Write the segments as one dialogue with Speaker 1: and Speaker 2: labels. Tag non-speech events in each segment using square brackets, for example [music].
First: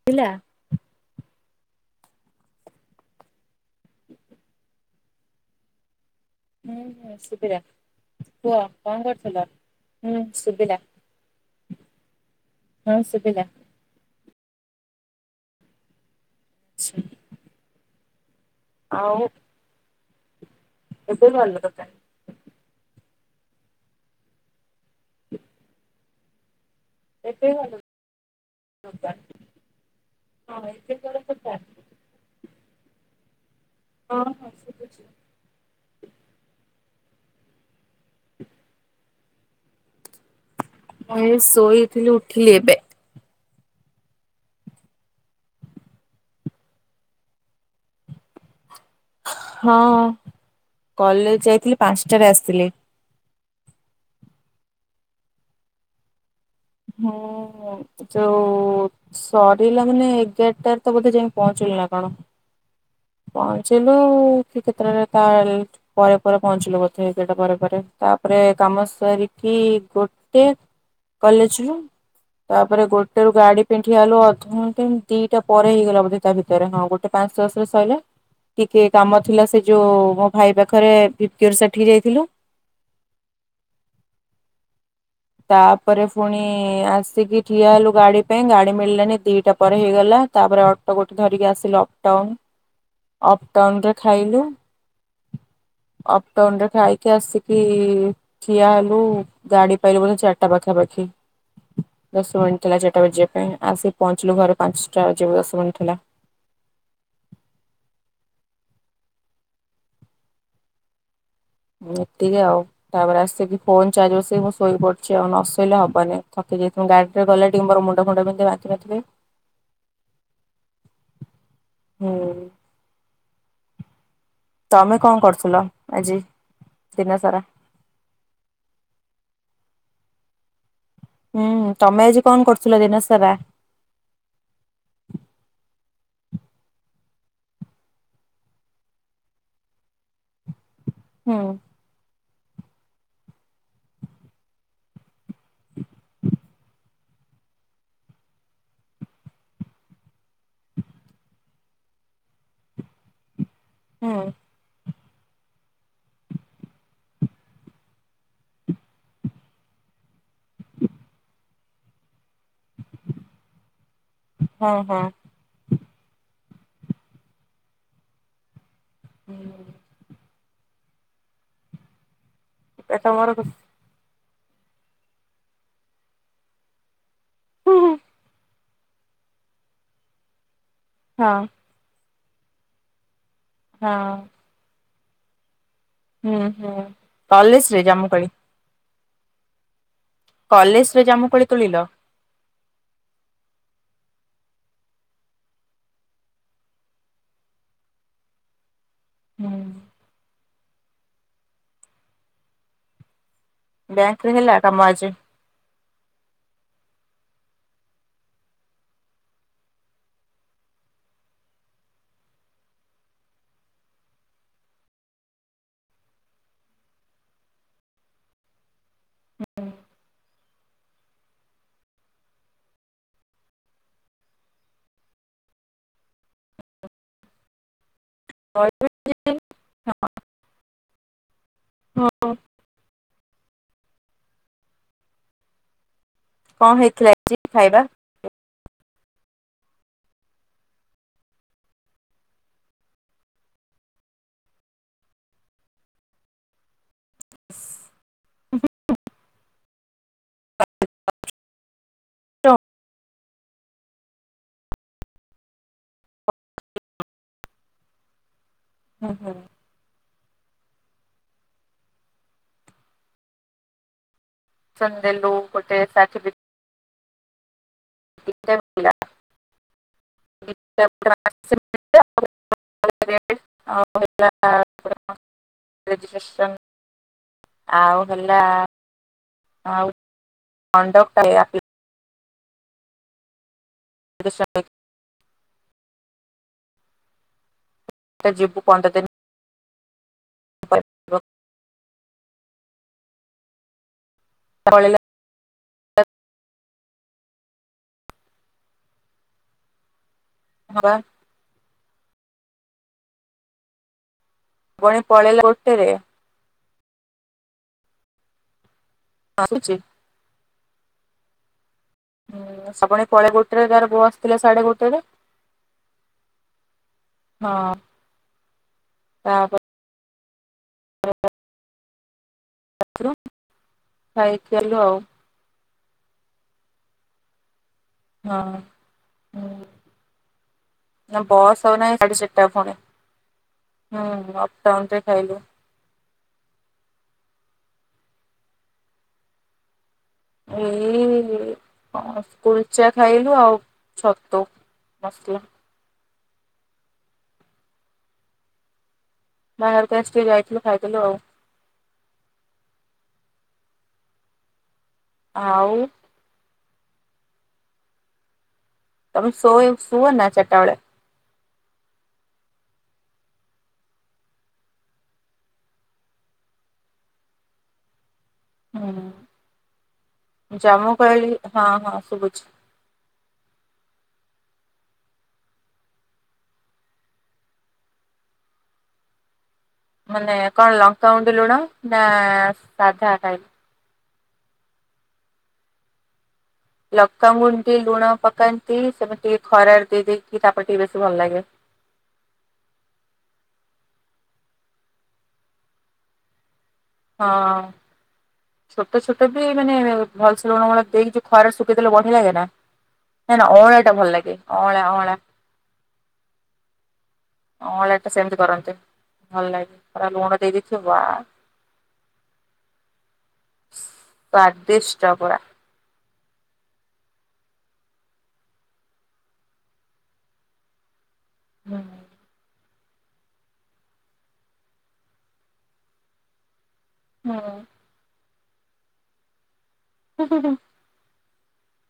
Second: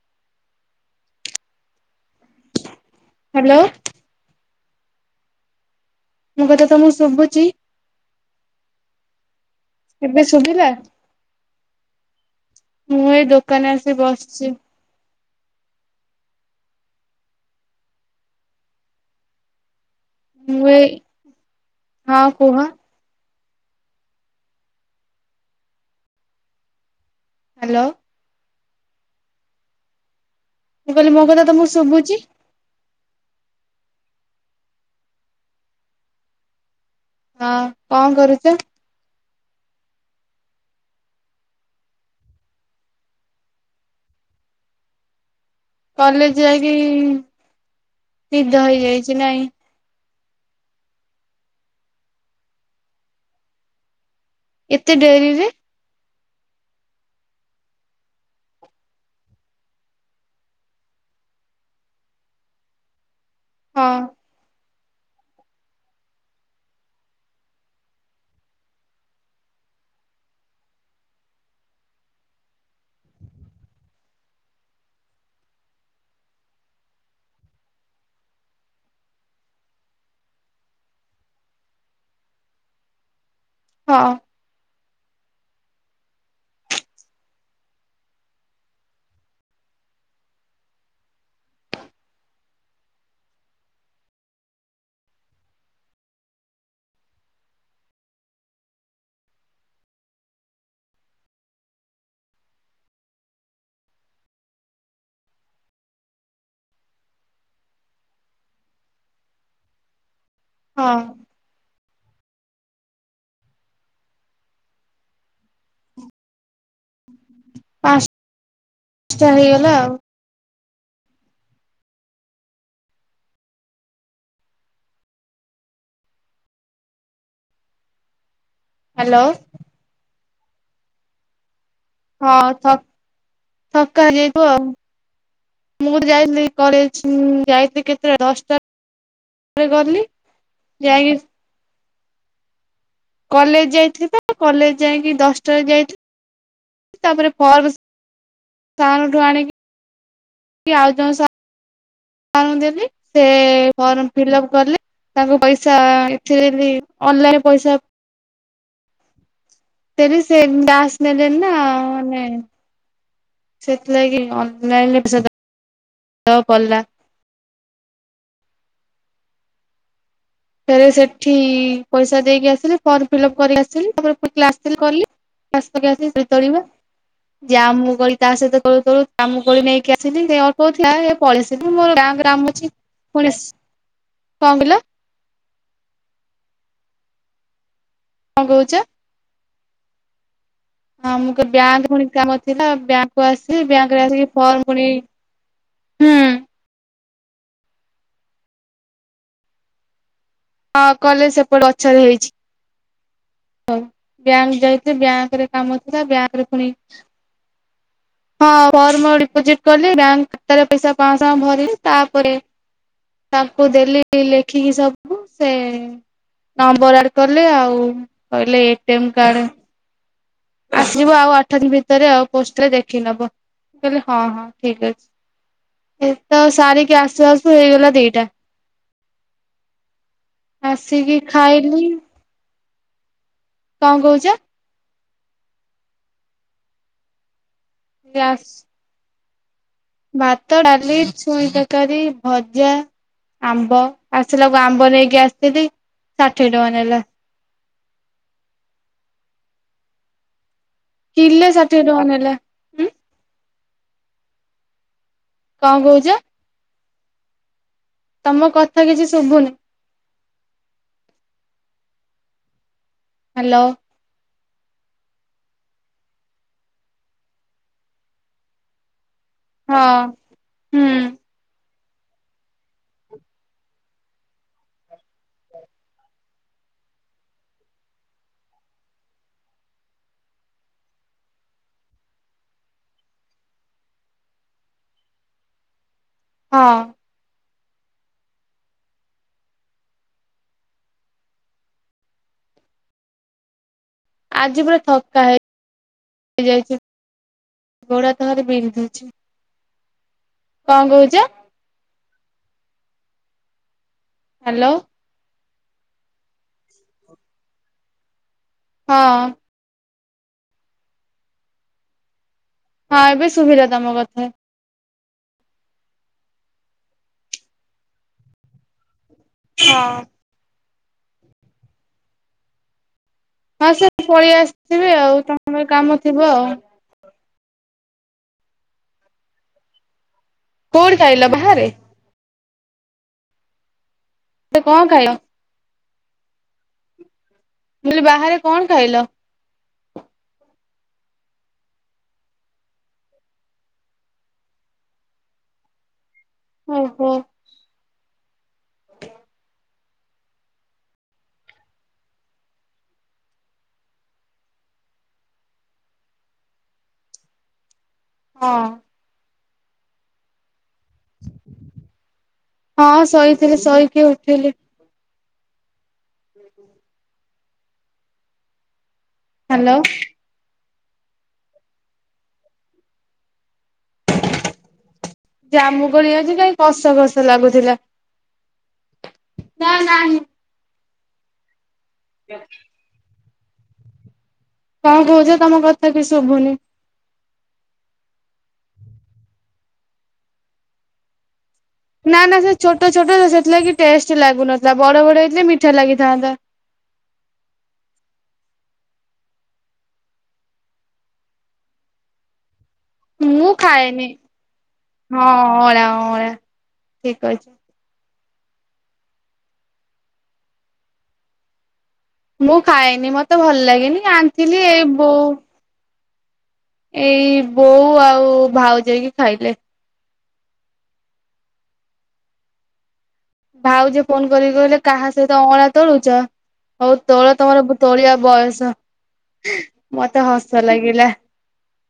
Speaker 1: ଶୁଭିଲା?
Speaker 2: ହ୍ୟାଲୋ। ମୋ କଥା
Speaker 1: ହୁଁ
Speaker 2: ତମକୁ
Speaker 1: ହୁଁ
Speaker 2: ଶୁଭୁଛି
Speaker 1: ଶୁଭିଲା କୁହ କଣ କରିଥିଲ?
Speaker 2: ଏବେ ଶୁଭିଲା?
Speaker 1: ହଁ
Speaker 2: ମୁଁ ଏଇ
Speaker 1: ଶୁଭିଲା
Speaker 2: ଦୋକାନରେ ଆସି ବସ ସି
Speaker 1: ଛି। ଆଉ?
Speaker 2: ମୁ ଏଇ
Speaker 1: ଏବେ ଭଲ ଦୋକାନ
Speaker 2: ହଁ କୁହ?
Speaker 1: ଏବେ
Speaker 2: ହ୍ୟାଲୋ
Speaker 1: ହଁ
Speaker 2: ମୁ
Speaker 1: ଏବେ
Speaker 2: କହିଲି
Speaker 1: ଭଲ
Speaker 2: ମୋ କଥା
Speaker 1: ଦୋକାନ
Speaker 2: ତମକୁ ଶୁଭୁଛି?
Speaker 1: ହଁ ହଁ ଶୁଭୁଛି।
Speaker 2: ହଁ କଣ କରୁଛ?
Speaker 1: ମୁଁ ଶୋଇଥିଲି ଉଠିଲି ଏବେ।
Speaker 2: କଲେଜ ଯାଇକି ନିଦ ହେଇଯାଇଛି ନାଇଁ?
Speaker 1: ହଁ କଲେଜ ଯାଇଥିଲି ପାଞ୍ଚଟାରେ ଆସିଥିଲି।
Speaker 2: ଏତେ ଡେରିରେ?
Speaker 1: ହୁଁ ଯୋଉ ସରିଲା ମାନେ ଏଗାରଟାରେ ତ ବୋଧେ ଯାଇକି ପହଞ୍ଚ ନା କଣ
Speaker 2: ହଁ
Speaker 1: ପହଞ୍ଚିଲୁ କ୍ଷେତ୍ରରେ ତା ପରେ ପରେ ପହଞ୍ଚିଲୁ ବୋଧେ ସେଟା ପରେ ପରେ ତାପରେ କାମ ସାରିକି ଏ ଗୋଟେ କଲେଜ ରୁ ତାପରେ ଗୋଟେ ରୁ ଗାଡି ପାଇଁ ଠିଆ ହେଲୁ ଅଧଘଣ୍ଟା ଦିଟା ପରେ ହେଇଗଲା ବୋଧେ ତା ଭିତରେ ହଁ ଗୋଟେ ପା ଆସୁ ଆସୁ ସଇଲେ ଟିକେ କାମ ଥିଲା ସେ ଯୋଉ ମୋ ଭାଇ ପାଖରେ ଭିପ୍ କେୟାର ସେଠିକ ଯାଇଥିଲୁ।
Speaker 2: ହଁ।
Speaker 1: ତାପରେ ପୁଣି ଆସିକି ଠିଆ ହେଲୁ ଗାଡି ପାଇଁ ଗାଡି ମିଳିଲାନି ଦିଟା ପରେ ହେଇଗଲା। ତାପରେ ଅଟୋ ଗୋଟେ ଧରିକି ଆସିଲୁ ଅପ୍ ଟାଉନ ଅପ ଟାଉନରେ ଖାଇଲୁ। ଅପ ଟାଉନ ରେ ଖାଇକି ଆସିକି ଠିଆ ହେଲୁ ଗାଡି ପାଇଲେ ବୋଧ ଚାରିଟା ପାଖାପାଖି ଦଶ ମିନିଟ୍ ଥିଲା ଚାରିଟା ବଜିବା ପାଇଁ ଆସିକି ପହଞ୍ଚିଲୁ ଘରେ ପାଞ୍ଚଟା ବଜିବାକୁ ଦଶ ମିନିଟ୍ ଥିଲା।
Speaker 2: ହଁ।
Speaker 1: ଏତିକି ଆଉ ତାପରେ ଆସିକି ଫୋନ ଚାର୍ଜ ବସିକି ମୁ ଶୋଇ ପଡଛି ଆଉ ନସୋଇଲେ ହବନି। ଖ୍ ତିକି ଯାଇ ଗାଡିରେ ଗଲେ ଟିକେ ମୋର ମୁଣ୍ଡ
Speaker 2: ପାଞ୍ଚଟା
Speaker 1: ଫୁଣ୍ଡ ବିନ୍ଧେ ବାନ୍ତି ଫାନ୍ତି ହୁଏ।
Speaker 2: ହେଇଗଲା ଆଉ
Speaker 1: ହୁଁ। ତମେ କଣ କରୁଥିଲ ଆଜି ଦିନ ସାରା?
Speaker 2: ହ୍ୟାଲୋ।
Speaker 1: ହୁଁ। ତମେ ଆଜି
Speaker 2: ହଁ
Speaker 1: କଣ
Speaker 2: ଥ
Speaker 1: କରୁଥିଲ ଦିନ ସାରା?
Speaker 2: ଥକା ହେ ଯାଇଥିବ ଆଉ ମୁଁ ମୋର ଯାଇଥିଲି କଲେଜ ଯାଇଥିଲି କେତେଟାଳେ ଦଶଟା ରେ ଗଲୀ ଯାଇକି
Speaker 1: ହୁଁ
Speaker 2: କଲେଜ ଯାଇଥିବା କଲେଜ ଯାଇକି ଦଶଟାରେ ଯାଇଥି ତାପରେ ର୍ଫବସ ସାର ଙ୍କୁଠୁ ଆଣିକି ଆଉ ଜଣେ ସାର ସାରଙ୍କୁ ଦେଅନ୍ତି ସେ ର୍ଫମ
Speaker 1: ହୁଁ
Speaker 2: ଫିଲପ କଲେ। ତାଙ୍କୁ ପଇସା ଏଥିରେ ବି ଅନଲାଇନ ପଇସା ତେରି ସେ ଦାସ ନେଲେ ନା, ମାନେ ସେଥିଲାଗି
Speaker 1: ହଁ ହଁ
Speaker 2: ଅନଲାଇନ [unintelligible] ପଲା।
Speaker 1: ହୁଁ
Speaker 2: ଫରେ ସେଠି ପଇସା ଦେଇକି ଆସିଲି ଫର୍ମ
Speaker 1: ଏଟା
Speaker 2: ଫିଲ
Speaker 1: ମୋର
Speaker 2: ଅପ
Speaker 1: ହଁ
Speaker 2: କରି ଆସିଲି ତାପରେ କ୍ଲାସ୍ କଲି କ୍ଲାସ୍ ଆସ ତୋଳିବା ଯାହା ମୁଁ କଲି ତା ସହିତ ତୋଳୁ ତୋଳୁ ଜାମୁକୋଳି ନେଇକି ଆସିଲି ସେ ଅଳ୍ପ ଥିଲା ହେ ପଳି
Speaker 1: ହଁ
Speaker 2: ଆସିଲି ମୋର ବ୍ୟାଙ୍କ୍ କାମ ଅଛି। ଫୁଣିସ
Speaker 1: ହଁ
Speaker 2: କଣ କିଲୋ?
Speaker 1: ହୁଁ, ହୁଁ କଲେଜରେ ଜାମୁ
Speaker 2: କଣ କହୁଛ?
Speaker 1: କଲେଜରେ
Speaker 2: ହଁ,
Speaker 1: ଜାମୁକୋଳି
Speaker 2: ମୁଁ
Speaker 1: ତୋଳିଲ
Speaker 2: ବ୍ୟାଙ୍କ ପୁଣି କାମ ଥିଲା ବ୍ୟାଙ୍କକୁ ଆସି ବ୍ୟାଙ୍କ [unintelligible] ଫର୍ମ ପୁଣି ହୁଁ
Speaker 1: ହୁଁ।
Speaker 2: ହଁ, କଲେଜ ସେପଟ ଗଛରେ ହେଇଛି। ହଉ
Speaker 1: ବ୍ୟାଙ୍କରେ ହେଲା
Speaker 2: ବ୍ୟାଙ୍କ
Speaker 1: କାମ
Speaker 2: ଯାଇଥିଲି
Speaker 1: ଆଜି।
Speaker 2: ବ୍ୟାଙ୍କରେ କାମ ଥିଲା ବ୍ୟାଙ୍କରେ ପୁଣି ହଁ, ଫର୍ମ ଡିପୋଜିଟ କଲି ବ୍ୟାଙ୍କ ଖାତାରେ ପଇସା ପାଂଶହ ଟଙ୍କା ଭରିଲି ତାପରେ ତାଙ୍କୁ ଦେଲି ଲେଖିକି ସବୁ ସେ ନମ୍ବର ଆର୍ଡ କଲେ ଆଉ କହିଲେ ଏଟିଏମ୍ କାର୍ଡ ଆସିବ ଆଉ ଆଠ ଦିନ ଭିତରେ ଆଉ ପୋଷ୍ଟରେ ଦେଖି ନବ। କହିଲେ ହଁ, ହଁ ଠିକ୍ ଅଛି। ଏଇତ ସାରିକି ଆସୁ ଆସୁ ହେଇଗଲା ଦି ଟା ଆସିକି ଖାଇଲି କଣ କହୁଛ?
Speaker 1: କଣ ହେଇଥିଲା ଆଜି? ଖାଇବା?
Speaker 2: କ୍ଲାସ୍ ଭାତ, ଡାଲି, ଛୁଇଁ ତରକାରୀ, ଭଜା ଆମ୍ବ ଆସିଲାକୁ ଆମ୍ବ ନେଇକି ଆସିଥିଲି ଷାଠିଏ ଟଙ୍କା ନେଲା।
Speaker 1: ହୁ
Speaker 2: କିଲେ ଷାଠିଏ ଟଙ୍କା ନେଲା ହୁଁ। କଣ କହୁଛ? ତମ କଥା କିଛି ଶୁଭୁନି। ହ୍ୟାଲୋ।
Speaker 1: ସନ୍ଦେଲୁ ଗୋଟେ ସାଠିବି ଟିକ ଟାକ ପିଲା।
Speaker 2: ହଁ ହୁଁ।
Speaker 1: [unintelligible] ରେଜିଷ୍ଟ୍ରେସନ। ଆଉ ହେଲା ଆଉ କଣ୍ଡକ ଆପ୍ଲି [unintelligible]
Speaker 2: ହଁ।
Speaker 1: ତ ଯିବୁ ପନ୍ଦର୍ ଦିନ [unintelligible]
Speaker 2: ଆଜି ପୁରା
Speaker 1: ପଳେଇଲା
Speaker 2: ଥକା ହେଇ ହେଇ ଯାଇଛି ଗୋଡ଼ ହାତ ଭାରି ବିନ୍ଧୁଛି।
Speaker 1: ହଁ
Speaker 2: କଣ
Speaker 1: ବା
Speaker 2: କହୁଛ? ହ୍ୟାଲୋ
Speaker 1: ବଣୀ ପଳେଇଲେ ଗୋଟେରେ।
Speaker 2: ହଁ
Speaker 1: ରଖୁଛି। ହୁଁ
Speaker 2: ହଁ
Speaker 1: ଶ୍ରାବଣୀ
Speaker 2: ଏବେ
Speaker 1: ପଳଇବ
Speaker 2: ଶୁଭିଲା
Speaker 1: କହୁଥିଲା
Speaker 2: ତମ
Speaker 1: ତାର ବସ୍
Speaker 2: କଥା।
Speaker 1: ଥିଲା ସାଢେ ଗୋଟେରେ ହଁ। ତାପରେ
Speaker 2: ହଁ।
Speaker 1: [unintelligible]
Speaker 2: ହଁ ସେ ପଳେଇ
Speaker 1: ଖାଇକି ଆଇଲୁ
Speaker 2: ଆସିଥିବେ ଆଉ ତାଙ୍କର କାମ ଥିବ ଆଉ
Speaker 1: ହଁ
Speaker 2: କୋଉଠି ଖାଇଲ
Speaker 1: ସେ ବସ୍
Speaker 2: ବାହାରେ?
Speaker 1: ନାହିଁ [inaudible] ଦ ଫୁଣି ହୁଁ
Speaker 2: କଣ
Speaker 1: ଲକଡାଉନ ରେ
Speaker 2: ଖାଇଲ?
Speaker 1: ଖାଇଲୁ।
Speaker 2: ମୁଁ କହିଲି ବାହାରେ କଣ ଖାଇଲ।
Speaker 1: [inaudible] ହଁ ତୁଳଚ୍ଛା ଖାଇଲୁ ଆଉ ଛତୁ ମସଲା।
Speaker 2: ଓ ହୋ
Speaker 1: [inaudible] ଟିକେ ଯାଇଥିଲୁ ଖାଇଥିଲୁ ଆଉ। ଆଉ
Speaker 2: ହଁ।
Speaker 1: ଆଉ ଶୋଇ ଶୁଅନା ଚାରିଟା ବେଳେ।
Speaker 2: ହଁ ଶୋଇଥିଲି ଶୋଇକି ଉଠିଲି।
Speaker 1: ହୁଁ।
Speaker 2: ହ୍ୟାଲୋ।
Speaker 1: ଜାମୁ କୋଳି ହଁ ହଁ ଶୁଭୁଛି।
Speaker 2: ଜାମୁ କୋଳି ଆଜି କାଇ କସ କସ ଲାଗୁଥିଲା। ନା ନାହିଁ।
Speaker 1: ମାନେ କଣ ଲଙ୍କା ଗୁଣ୍ଡ ଲୁଣ ନା ସାଧା ଖାଇ
Speaker 2: କଣ କହୁଛ ତମ କଥା କିଛି ଶୁଭୁନି।
Speaker 1: ପକା ହୁଅନ୍ତି ଲୁଣ ପକାନ୍ତି ସେମତି ଟିକେ ଖରାରେ ଦେଇ ଦେଇକି ତାପରେ ଟିକେ ବେସି ଭଲ ଲାଗେ।
Speaker 2: ନା ନା ସେ ଛୋଟ ଛୋଟ ସେଥିଲାଗି ଟେଷ୍ଟ ଲାଗୁନଥିଲା ବଡ ବଡ ହୋଇଥିଲେ ମିଠା ଲାଗିଥାନ୍ତା।
Speaker 1: ହଁ। ଛୋଟ ଛୋଟ ବି ମାନେ ଭଲ ସେ ଲୁଣ ଫୁଣ ଦେଇକି ଖରାରେ ଶୁଖେଇ ଦେଲେ ବଢିଆ ଲାଗେ ନା। ନା ନା
Speaker 2: ମୁଁ
Speaker 1: ଅଁଳା ଟା
Speaker 2: ଖାଏନି
Speaker 1: ଭଲ ଲାଗେ ଅଁଳା ଅଁଳା।
Speaker 2: ହଁ ଅଁଳା ଅଁଳା ଠିକ କହିଛ।
Speaker 1: ଅଁଳାଟା ସେମିତି କରନ୍ତି ଭଲ ଲାଗେ ପରା ଲୁଣ ଦେଇ ଦେଇଥିବ ବା।
Speaker 2: ମୁଁ ଖାଇନି ମତେ ଭଲ ଲାଗେନି ଆାଣିଥିଲି ଏ
Speaker 1: ସ୍ଵାଦିଷ୍ଟ
Speaker 2: ବୋଉ
Speaker 1: ପୁରା।
Speaker 2: ଏଇ ବୋଉ ଆଉ ଭାଉଜ ହେଇକି ଖାଇଲେ।
Speaker 1: ହୁଁ।
Speaker 2: ଭାଉଜ ଫୋନ କରିକି କହିଲେ କାହା ସହିତ ଅଁଳା ତୋଳୁଛ। ହଉ
Speaker 1: ହୁଁ
Speaker 2: ତୋଳ ତମର ତୋଳିବା ବୟସ ମତେ ହସ ଲାଗିଲା।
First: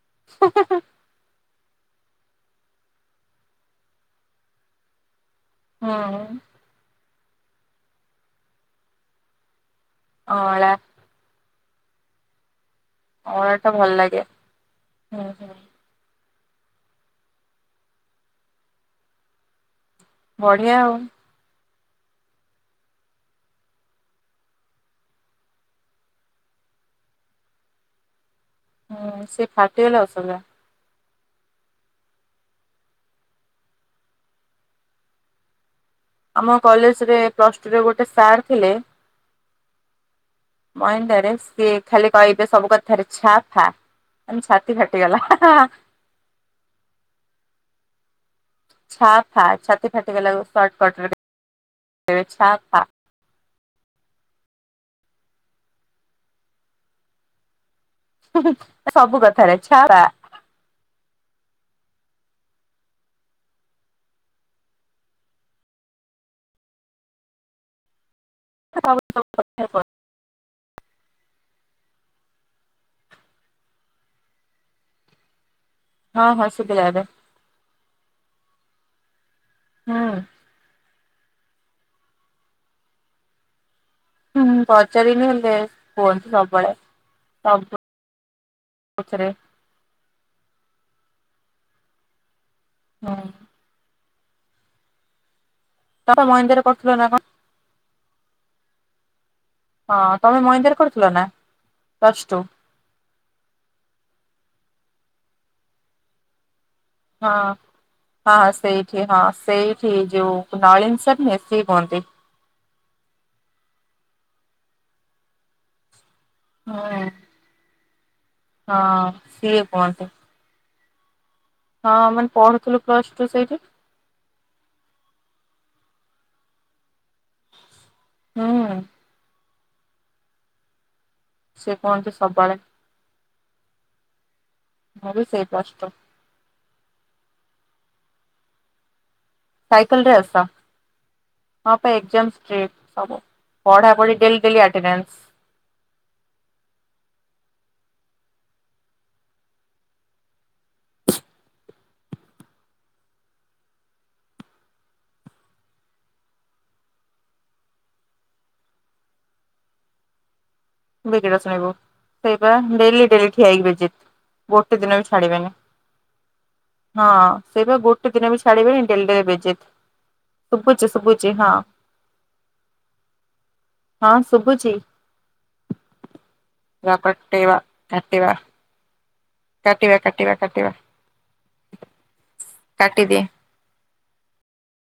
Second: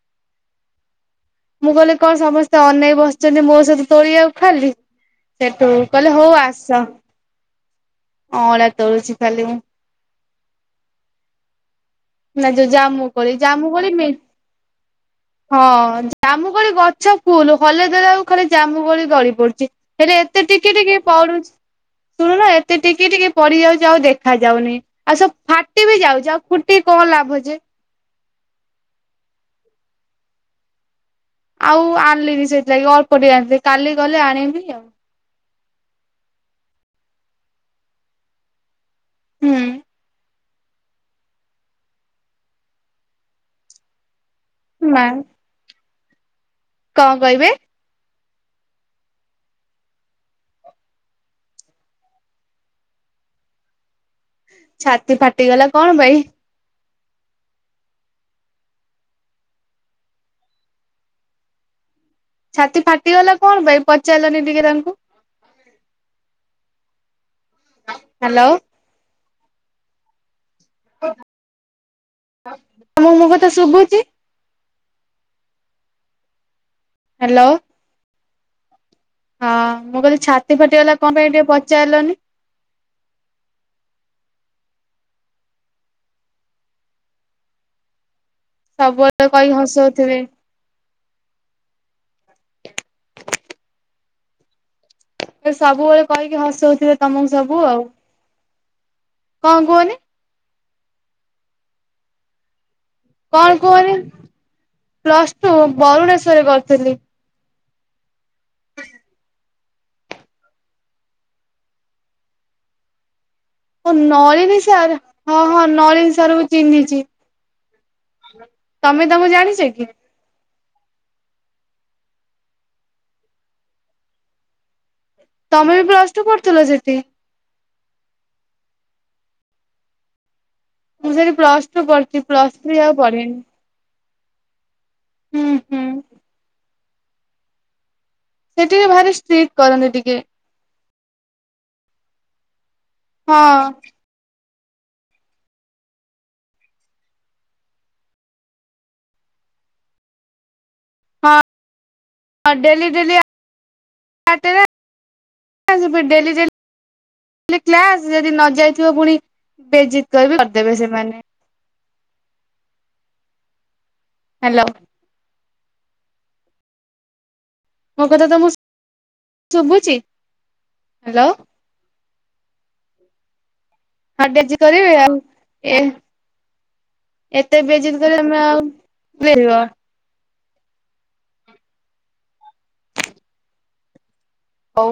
Speaker 1: [unintelligible]
Speaker 2: ମୁଁ କହିଲି କଣ ସମସ୍ତେ ଅନେଇ ବସିଛନ୍ତି ମୋ ସହିତ ତୋଳିବାକୁ ଖାଲି ସେଠୁ ପ କହିଲେ ହଉ
Speaker 1: ହୁଁ
Speaker 2: ଆସ ଅଁଳା ତଳୁଛି ଖାଲି ମୁଁ।
Speaker 1: ଅଁଳା।
Speaker 2: ନା ଯୋଉ ଜାମୁ କୋଳି
Speaker 1: ଅଁଳା
Speaker 2: ଜାମୁ
Speaker 1: ଟା ଭଲ
Speaker 2: କୋଳି ମି
Speaker 1: ଲାଗେ। ହୁଁ ହୁଁ
Speaker 2: ହଁ। ଜାମୁ କୋଳି ଗଛ ଫୁଲ ହଲେଇ ଦେଲା ବେଳକୁ ଖାଲି ଜାମୁ କୋଳି ଗଳି ପଡୁଛି ହେଲେ ଏତେ ଟି ଟିକି
Speaker 1: ବଢିଆ ଆଉ
Speaker 2: ଟିକି ପଡୁଚି।
Speaker 1: [inaudible]
Speaker 2: ନୁହଁ ଏତେ ଟିକି ଟିକି ପଡିଯାଉଛି ଆଉ ଦେଖା ଯାଉନି ଆଉ ସବୁ ଫାଟି ବି ଯାଉଛି ଆଉ ଫୁଟି କଣ ଲାଭ ଯେ। ଯେ।
Speaker 1: ହଁ ସେ ଫାଟିଗଲେ ଅସନା।
Speaker 2: ଆଉ ଆଣିଲିନି ସେଇଥିଲାଗି ଅଳ୍ପ ଟିକେ ଆଣିଥିଲି କାଲି ଗଲେ ଆଣିବି ଆଉ।
Speaker 1: ଆମ କଲେଜରେ ପ୍ଲଷ୍ଟଟୁ ଗୋଟେ ସାର୍ ଥିଲେ
Speaker 2: ହୁଁ।
Speaker 1: ମଇଣ୍ଡରେ ସିଏ ଖାଲି କହିବେ ସବୁ କଥାରେ ଛା ଫା। ଆମ ଛାତି ଫାଟି
Speaker 2: ମା
Speaker 1: ଗଲା ହାଁ ହାଁ।
Speaker 2: କଣ କହିବେ।
Speaker 1: ଛା ଫା ଛାତି ଫାଟିଗଲା ସଟ କଟ ଏ ଛାଫା।
Speaker 2: ଛାତି ଫାଟିଗଲା କଣ ପାଇଁ?
Speaker 1: ହୁଁ ସବୁ କଥାରେ ଛଡା
Speaker 2: ଛାତି ଫାଟିଗଲା କଣ ପାଇଁ ପଚାରିଲନି ଟିକେ ତାଙ୍କୁ? ହାଲୋ।
Speaker 1: [inaudible]
Speaker 2: ତମକୁ ମୋ କଥା ଶୁଭୁଚି?
Speaker 1: ହଁ ହଁ ସୁବିଲା ଏବେ।
Speaker 2: ହ୍ୟାଲୋ ହଁ ମୁଁ
Speaker 1: ହୁଁ
Speaker 2: କହିଲି ଛାତି ଫାଟିଗଲା କଣ ପାଇଁ ଟିକେ ପଚାରିଲନି?
Speaker 1: ହୁଁ ପଚାରିନି ହେଲେ କୁହନ୍ତି ସବୁବେଳେ ସବୁ
Speaker 2: ସବୁବେଳେ କହି ହସଉଥିବେ।
Speaker 1: ହଁ।
Speaker 2: ସବୁବେଳେ
Speaker 1: ତମେ
Speaker 2: କହିକି
Speaker 1: ମହିନ୍ଦାରେ କରୁଥିଲ
Speaker 2: ହସଉଥିବେ
Speaker 1: ନା କଣ
Speaker 2: ତମକୁ ସବୁ ଆଉ। କଣ କୁହନି
Speaker 1: ହଁ ତମେ ମହିନ୍ଦାରେ କରିଥିଲନା ପ୍ଳସଟୁ।
Speaker 2: କଣ କୁହନି ପ୍ଲସଟୁ ବରୁଣେଶ୍ଵର
Speaker 1: ହଁ। ହଁ ସେଇଠି ହଁ ସେଇଠି ଯେଉଁ ନଳିନ ସିର ନୁହେଁ ସିଏ କୁହନ୍ତି।
Speaker 2: ନଳିନି ସାର ହଁ ହଁ ନଳିନି ସାର ମୁ ଚିହ୍ନିଚି।
Speaker 1: ହୁଁ
Speaker 2: ତମେ
Speaker 1: ହଁ
Speaker 2: ତାଙ୍କୁ
Speaker 1: ସିଏ
Speaker 2: ଜାଣିଚ କି?
Speaker 1: କୁହନ୍ତି ହଁ ମାନେ ପଢୁଥିଲୁ ପ୍ଲସ ଟୁ ସେଇଠି।
Speaker 2: ତମେ ବି ପ୍ଲସ ଟୁ ପଢୁଥିଲ ସେଠି?
Speaker 1: ହୁଁ।
Speaker 2: ମୁଁ ସେଠି ପ୍ଲସ
Speaker 1: ସିଏ
Speaker 2: ଟୁ
Speaker 1: କୁହନ୍ତି
Speaker 2: ପଢଛି
Speaker 1: ସବୁବେଳେ
Speaker 2: ପ୍ଲସ ଥ୍ରୀ ପଢିମିନି।
Speaker 1: ମୁଁ ବି ସେଇ
Speaker 2: ହୁଁ
Speaker 1: ପ୍ଲସଟୁ।
Speaker 2: ସେ ଟିକେ ଭାରି ଷ୍ଟ୍ରିଟ କରନ୍ତି
Speaker 1: ସାଇକେଲ
Speaker 2: ଟିକେ।
Speaker 1: ରେ ଆସ ହଁ ପା ଏଗ୍ଜାମ ଷ୍ଟ୍ରିଟ୍ ସବୁ
Speaker 2: ହଁ
Speaker 1: ପଢାପଢି ଡେଲି ଡେଲି ଆଟନାସ୍
Speaker 2: ହଁ daily daily at [unintelligible] daily daily class ଯଦି ନ ଯାଇଥିବ ପୁଣି ବେଜିତ କରିବେ
Speaker 1: ବିଗିଡି ଶୁଣିବୁ ସେଇପା ଡେଲି ଡେଲି ଠିଆ ହେଇକି ବେଜିତ୍
Speaker 2: ହ୍ୟାଲୋ
Speaker 1: ଗୋଟେ ଦିନ ବି ଛାଡିବେନି। ହଁ। ସେଇପା
Speaker 2: ମୋ
Speaker 1: ଗୋଟେ ଦିନ
Speaker 2: କଥା
Speaker 1: ବି
Speaker 2: ତମକୁ
Speaker 1: ଛାଡିବେନି ଡେଲି ଡେଲି ବେଜିତ୍
Speaker 2: ଶୁଭୁଛି
Speaker 1: ଶୁଭୁଚି ଶୁଭୁଚି
Speaker 2: ହ୍ୟାଲୋ
Speaker 1: ହଁ। ହଁ
Speaker 2: [unintelligible]
Speaker 1: ଶୁଭୁଛି
Speaker 2: କରିବେ ଆଉ ଏ
Speaker 1: କଟେଇବା
Speaker 2: ଏତେ ବଜିତ କରିବେ
Speaker 1: କାଟିବା
Speaker 2: ଆମେ ଆଉ
Speaker 1: କାଟିବା
Speaker 2: [unintelligible]
Speaker 1: କାଟିବା କାଟିବା କାଟିଦିଏ।
Speaker 2: ହଉ